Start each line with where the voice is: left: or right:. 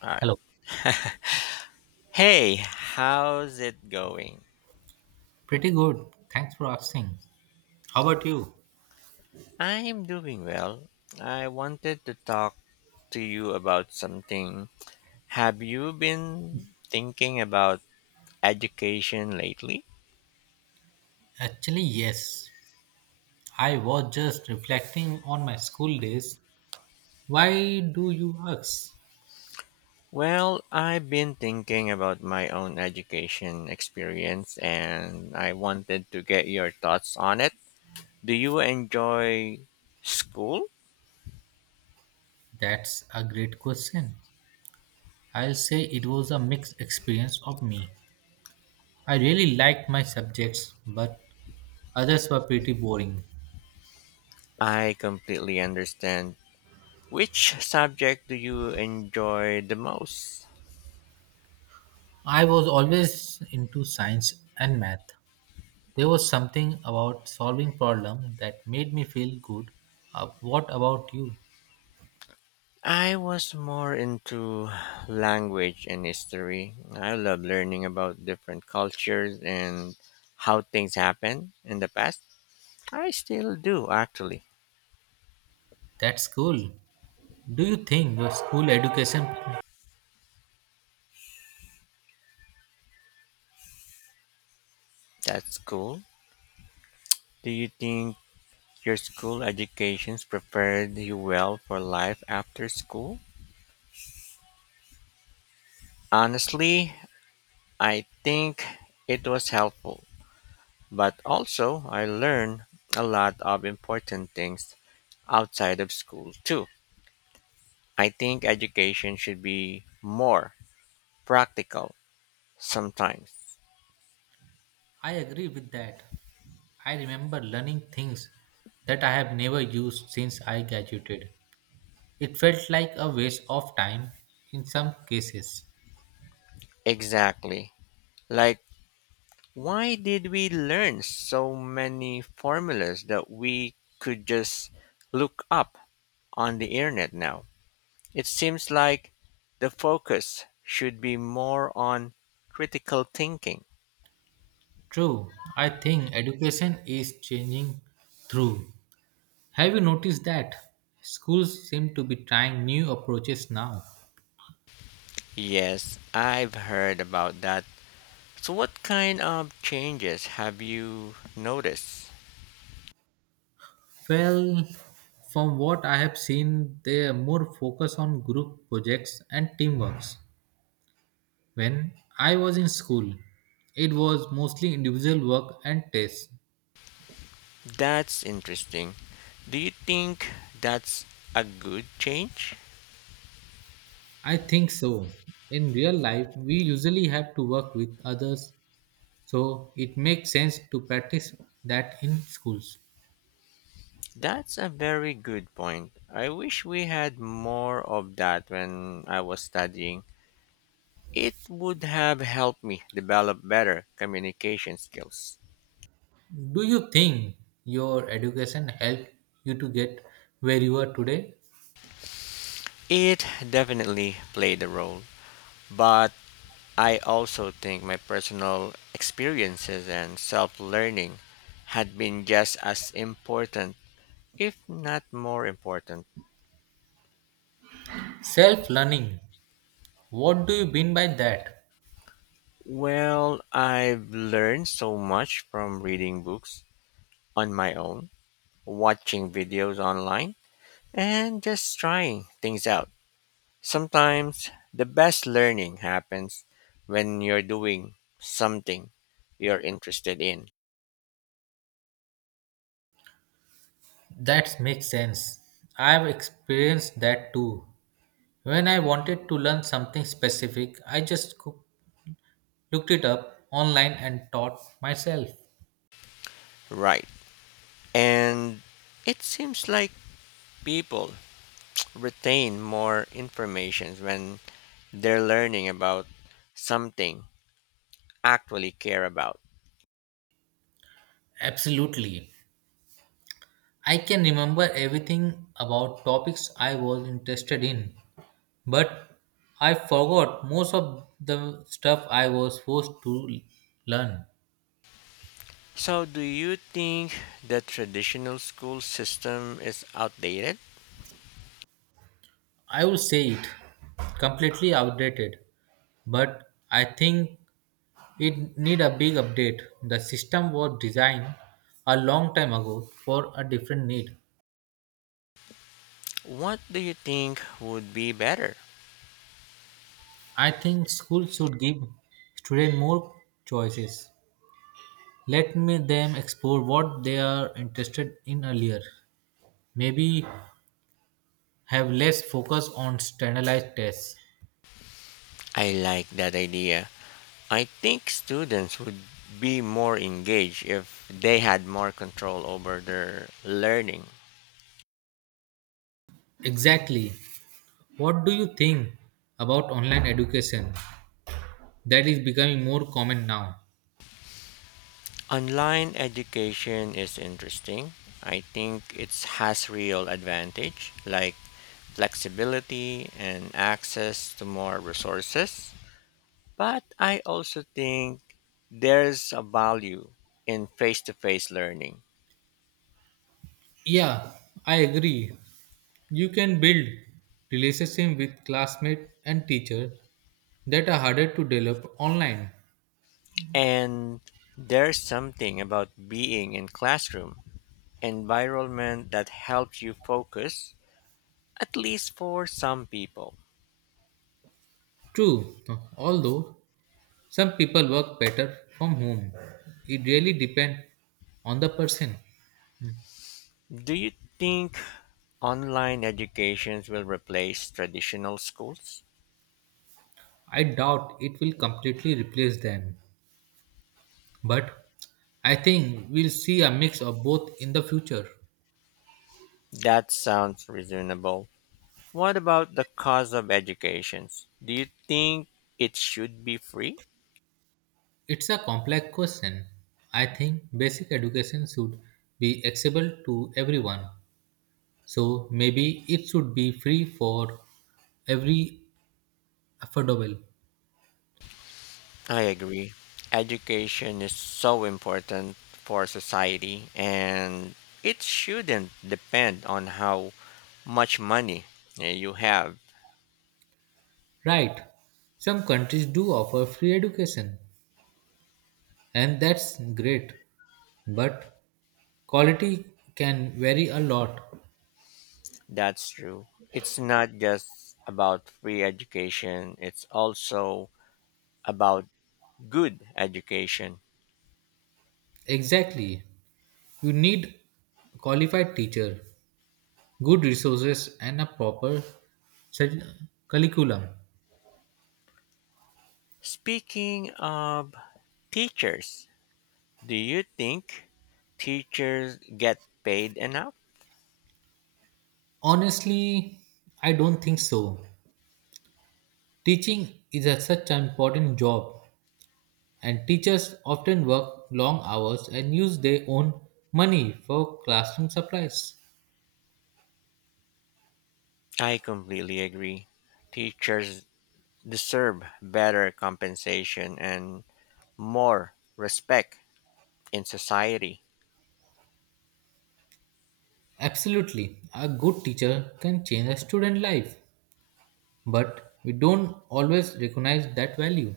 left: All
right: Hello.
left: right. Hey, how's it going?
right: Pretty good. Thanks for asking. How about you?
left: I'm doing well. I wanted to talk to you about something. Have you been thinking about education lately?
right: Actually, yes. I was just reflecting on my school days. Why do you ask?
left: Well, I've been thinking about my own education experience and I wanted to get your thoughts on it. Do you enjoy school?
right: That's a great question. I'll say it was a mixed experience of me. I really liked my subjects, but others were pretty boring.
left: I completely understand. Which subject do you enjoy the most?
right: I was always into science and math. There was something about solving problem that made me feel good. What about you?
left: I was more into language and history. I love learning about different cultures and how things happen in the past. I still do, actually.
right: That's cool. Do you think your school education?
left: That's cool. Do you think your school educations prepared you well for life after school? Honestly, I think it was helpful, but also I learned a lot of important things outside of school too. I think education should be more practical sometimes.
right: I agree with that. I remember learning things that I have never used since I graduated. It felt like a waste of time in some cases.
left: Exactly. Like, why did we learn so many formulas that we could just look up on the internet now? It seems like the focus should be more on critical thinking.
right: True, I think education is changing through. Have you noticed that? Schools seem to be trying new approaches now.
left: Yes, I've heard about that. So, what kind of changes have you noticed?
right: Well, from what I have seen, they are more focused on group projects and teamworks. When I was in school, it was mostly individual work and tests.
left: That's interesting. Do you think that's a good change?
right: I think so. In real life, we usually have to work with others, so it makes sense to practice that in schools.
left: That's a very good point. I wish we had more of that when I was studying. It would have helped me develop better communication skills.
right: Do you think your education helped you to get where you are today?
left: It definitely played a role, but I also think my personal experiences and self learning had been just as important, if not more important.
right: Self learning. What do you mean by that?
left: Well, I've learned so much from reading books on my own, watching videos online, and just trying things out. Sometimes the best learning happens when you're doing something you're interested in.
right: That makes sense. I have experienced that too. When I wanted to learn something specific, looked it up online and taught myself.
left: Right. And it seems like people retain more information when they're learning about something actually care about.
right: Absolutely. I can remember everything about topics I was interested in, but I forgot most of the stuff I was forced to learn.
left: So, do you think the traditional school system is outdated?
right: I would say it completely outdated, but I think it need a big update. The system was designed a long time ago for a different need.
left: What do you think would be better?
right: I think schools should give students more choices. Let me them explore what they are interested in earlier. Maybe have less focus on standardized tests.
left: I like that idea. I think students would be more engaged if they had more control over their learning.
right: Exactly. What do you think about online education that is becoming more common now?
left: Online education is interesting. I think it has real advantage like flexibility and access to more resources. But I also think there's a value in face to face learning.
right: Yeah, I agree. You can build relationship with classmate and teacher that are harder to develop online.
left: And there's something about being in classroom environment that helps you focus, at least for some people.
right: True, although some people work better from home. It really depends on the person.
left: Do you think online educations will replace traditional schools?
right: I doubt it will completely replace them, but I think we'll see a mix of both in the future.
left: That sounds reasonable. What about the cost of educations? Do you think it should be free?
right: It's a complex question. I think basic education should be accessible to everyone. So maybe it should be free for every affordable.
left: I agree. Education is so important for society and it shouldn't depend on how much money you have.
right: Right. Some countries do offer free education, and that's great. But quality can vary a lot.
left: That's true. It's not just about free education, it's also about good education.
right: Exactly. You need qualified teacher, good resources and a proper sul- curriculum.
left: Speaking of teachers, do you think teachers get paid enough?
right: Honestly, I don't think so. Teaching is such an important job and teachers often work long hours and use their own money for classroom supplies.
left: I completely agree. Teachers deserve better compensation and more respect in society.
right: Absolutely. A good teacher can change a student life, but we don't always recognize that value.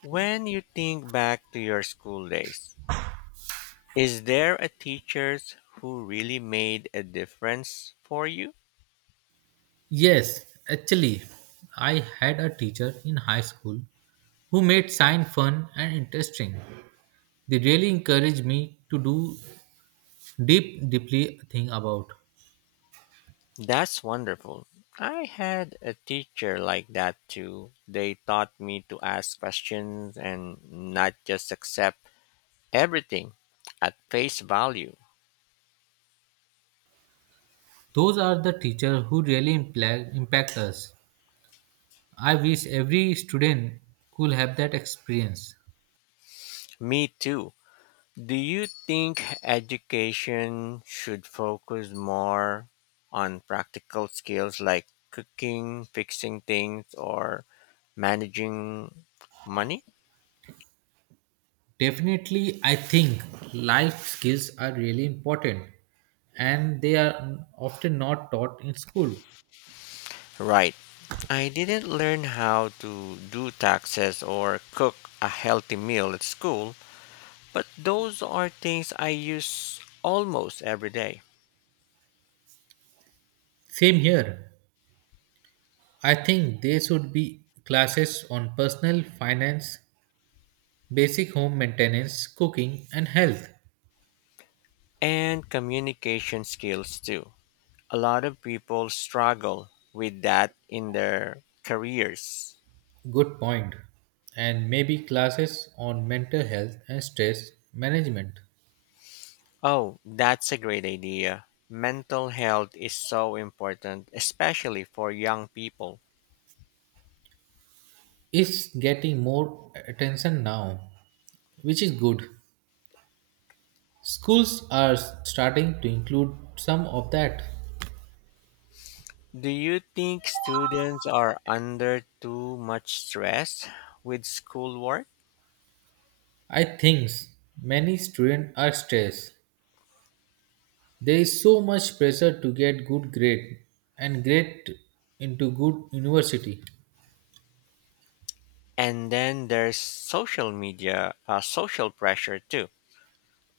left: When you think back to your school days, is there a teacher who really made a difference for you?
right: Yes, actually, I had a teacher in high school who made science fun and interesting. They really encouraged me to do deeply think about.
left: That's wonderful. I had a teacher like that too. They taught me to ask questions and not just accept everything at face value.
right: Those are the teachers who really impact us. I wish every student could have that experience.
left: Me too. Do you think education should focus more on practical skills like cooking, fixing things, or managing money?
right: Definitely, I think life skills are really important and they are often not taught in school.
left: Right. I didn't learn how to do taxes or cook a healthy meal at school, but those are things I use almost every day.
right: Same here. I think there should be classes on personal finance, basic home maintenance, cooking, and health.
left: And communication skills too. A lot of people struggle with that in their careers.
right: Good point. And maybe classes on mental health and stress management.
left: Oh, that's a great idea. Mental health is so important, especially for young people.
right: It's getting more attention now, which is good. Schools are starting to include some of that.
left: Do you think students are under too much stress with schoolwork?
right: I think many students are stressed. There is so much pressure to get good grade and get into good university.
left: And then there's social media, social pressure too.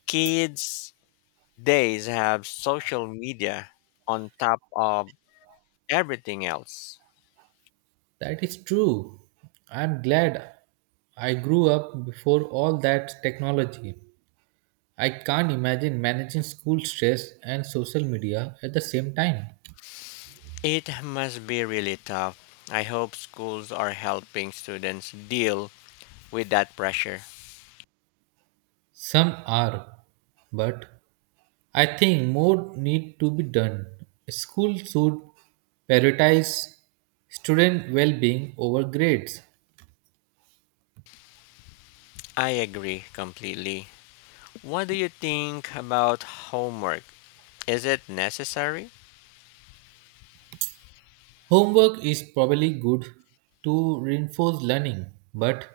left: Kids days have social media on top of everything else.
right: That is true. I'm glad I grew up before all that technology. I can't imagine managing school stress and social media at the same time.
left: It must be really tough. I hope schools are helping students deal with that pressure.
right: Some are, but I think more need to be done. School should prioritize student well-being over grades.
left: I agree completely. What do you think about homework? Is it necessary?
right: Homework is probably good to reinforce learning, but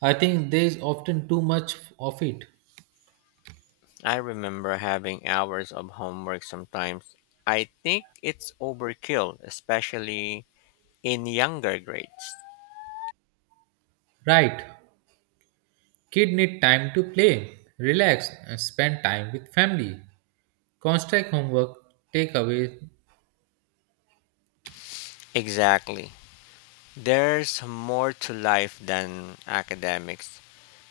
right: I think there is often too much of it.
left: I remember having hours of homework sometimes. I think it's overkill, especially in younger grades.
right: Right. Kid need time to play, relax, and spend time with family. Constant homework take away
left: Exactly. There's more to life than academics.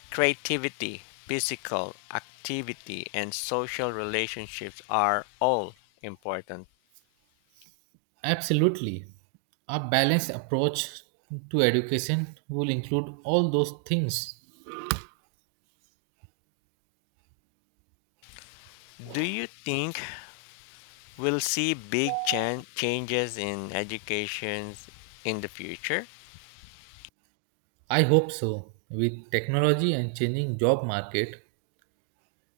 left: Creativity, physical activity, and social relationships are all important.
right: absolutely. A balanced approach to education will include all those things.
left: Do you think will see big changes in education in the future.
right: I hope so. With technology and changing job market,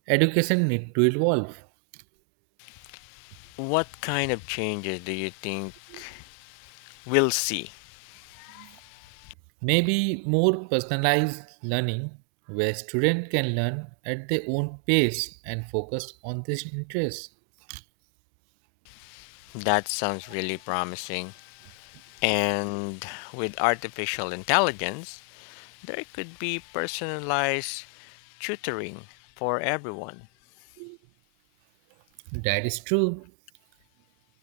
right: education need to evolve.
left: What kind of changes do you think we'll see?
right: Maybe more personalized learning where student can learn at their own pace and focus on their interests.
left: That sounds really promising. And with artificial intelligence, there could be personalized tutoring for everyone.
right: That is true.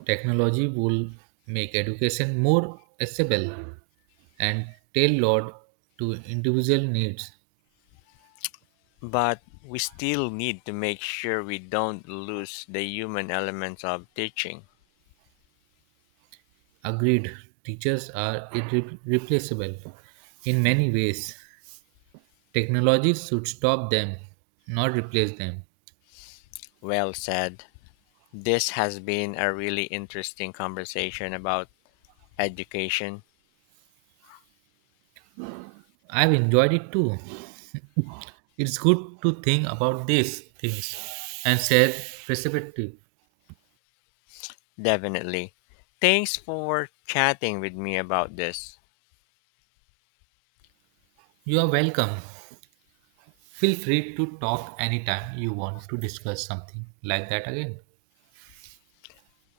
right: Technology will make education more accessible and tailored to individual needs.
left: But we still need to make sure we don't lose the human elements of teaching.
right: Agreed, teachers are irreplaceable in many ways. Technology should stop them, not replace them.
left: Well said. This has been a really interesting conversation about education.
right: I've enjoyed it too. It's good to think about these things and share perspective.
left: Definitely. Thanks for chatting with me about this.
right: You are welcome. Feel free to talk anytime you want to discuss something like that again.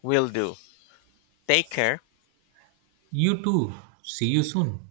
left: Will do. Take care.
right: You too. See you soon.